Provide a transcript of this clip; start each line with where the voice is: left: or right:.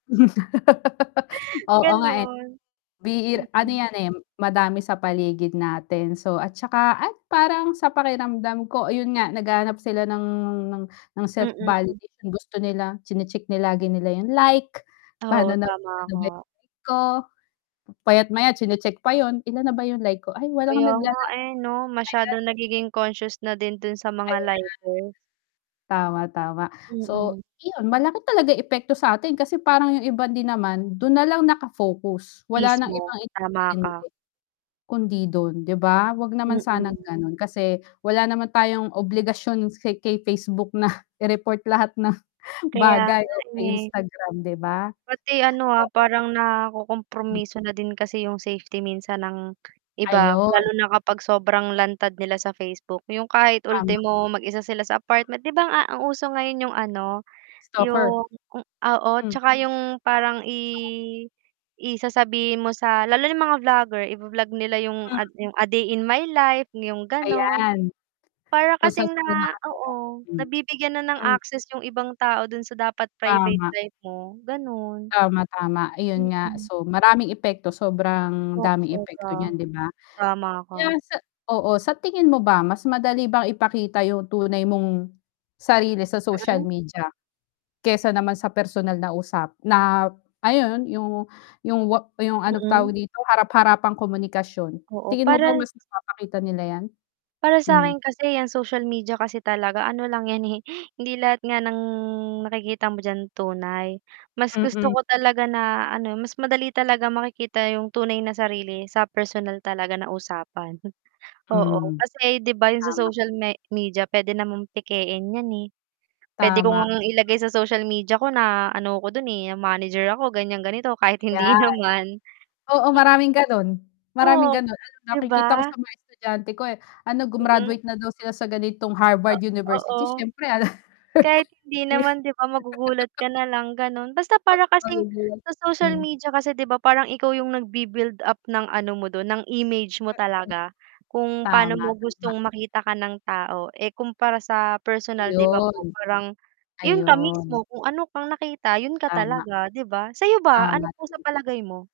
left: Oo nga eh.
right: Ganun.
left: Ano
right: Mm.
left: yan eh, madami sa paligid natin, so at tsaka, at parang sa pakiramdam ko yun nga naghahanap sila ng ng ng
right: Mm.
left: self-validation gusto nila chine-check lagi nila yung like,
right: Oo,
left: pa'no na
right: tama
left: [unintelligible]
right: ka.
left: ko. Maya't-maya chine-check pa yun, "Ilan na ba yung like ko, ay walang
right: Kaya nga
left: nagla-like,
right: eh 'no,
left: my God"
right: masyadong nagiging conscious na din dun sa mga
left: Ayan.
right: liker.
left: Tama, tama. So
right: Mm.
left: 'yon, malaki talaga yung epekto sa atin, kasi parang yung iba din naman dun nalang nakafocus wala nang
right: Mismo,
left: ibang
right: tama ka.
left: inintindi kundi dun, 'di ba? 'Wag naman sanang
right: Mm.
left: ganon, kasi wala naman tayong obligasyon sa kay Facebook na i-report lahat ng
right: Kaya
left: bagay o
right: nga
left: kay
right: eh.
left: Instagram, 'di ba?
right: Pati ano ah, parang nakukumpromiso na din kasi yung safety minsan ng iba,
left: Ayon.
right: lalo na kapag sobrang lantad nila sa Facebook. Yung kahit
left: Tama.
right: ultimo mag-isa sila sa apartment, 'di ba? A ang uso ngayon yung ano,
left: Stalker.
right: yung oo 'tsaka yung parang i i sasabihin mo sa lalo yung mga vlogger i-bo-vlog nila yung ad yung a day in my life, yung ganon.
left: Ayan.
right: Para
left: Kung sa'n
right: kasing
left: sila
right: na
left: nakatira.
right: oo,
left: Hmm.
right: nabibigyan na ng
left: Hmm.
right: access yung ibang tao dun sa dapat private
left: Tama.
right: life mo, ganun.
left: Tama, tama. Ayun nga,
right: Mm.
left: so, maraming epekto, sobrang daming
right: [unintelligible] ka.
left: epekto niyan 'di ba?
right: Tama
left: Kaya
right: ka.
left: sa oo. Sa tingin mo ba, mas madali bang ipakita yung tunay mong sarili sa social
right: Mm.
left: media, kesa naman sa personal na usap na ayun yung yung yung ano
right: Mm.
left: tawag dito, harap-harapang komunikasyon,
right: Oo
left: tingin mo ba
right: parang
left: mas napapakita nila 'yan?
right: Para sa
left: Hmm.
right: akin kasi, ang social media kasi talaga ano lang 'yan eh, hindi lahat nga ng nakikita mo dyan tunay. Mas gusto
left: Mm.
right: ko talaga na ano mas madali talaga makikita yung tunay na sarili sa personal talaga na usapan, oo.
left: Mhm.
right: Kasi 'di b yung sa
left: Tama.
right: social me media, pwede namang pekein 'yan eh, pwede ko
left: Tama.
right: ngang ilagay sa social media ko na ano ko dun eh, manager ako ganyan ganito kahit hindi
left: Ayan.
right: naman.
left: Oo
right: Mm.
left: maraming ganon, maraming
right: Oo,
left: ganon ano,
right: 'di
left: nakikita ko
right: ba?
left: sa mga estudyante ko eh, ano
right: Mm.
left: grumaduate na daw sila sa ganitong
right: Ah
left: Harvard University
right: oo.
left: syempre ano.
right: Kahit hindi naman 'di ba? Magugulat ka na lang ganon. Basta para kasing
left: [unintelligible]
right: sa social
left: Hmm.
right: media kasi 'di ba? Parang ikaw yung nagb-build up ng ano mo dun, ng image mo talaga. Kung pa'no
left: Tama,
right: mo
left: tama.
right: gustong makita ka ng tao eh, kumpara sa personal 'di ba po,
left: 'Yon.
right: parang yun ka
left: 'Yon.
right: mismo kung ano kang nakita, yun ka
left: Tama.
right: talaga 'di ba? Sa'yo ba, ano
left: Tama,
right: po sa
left: tama
right: palagay mo?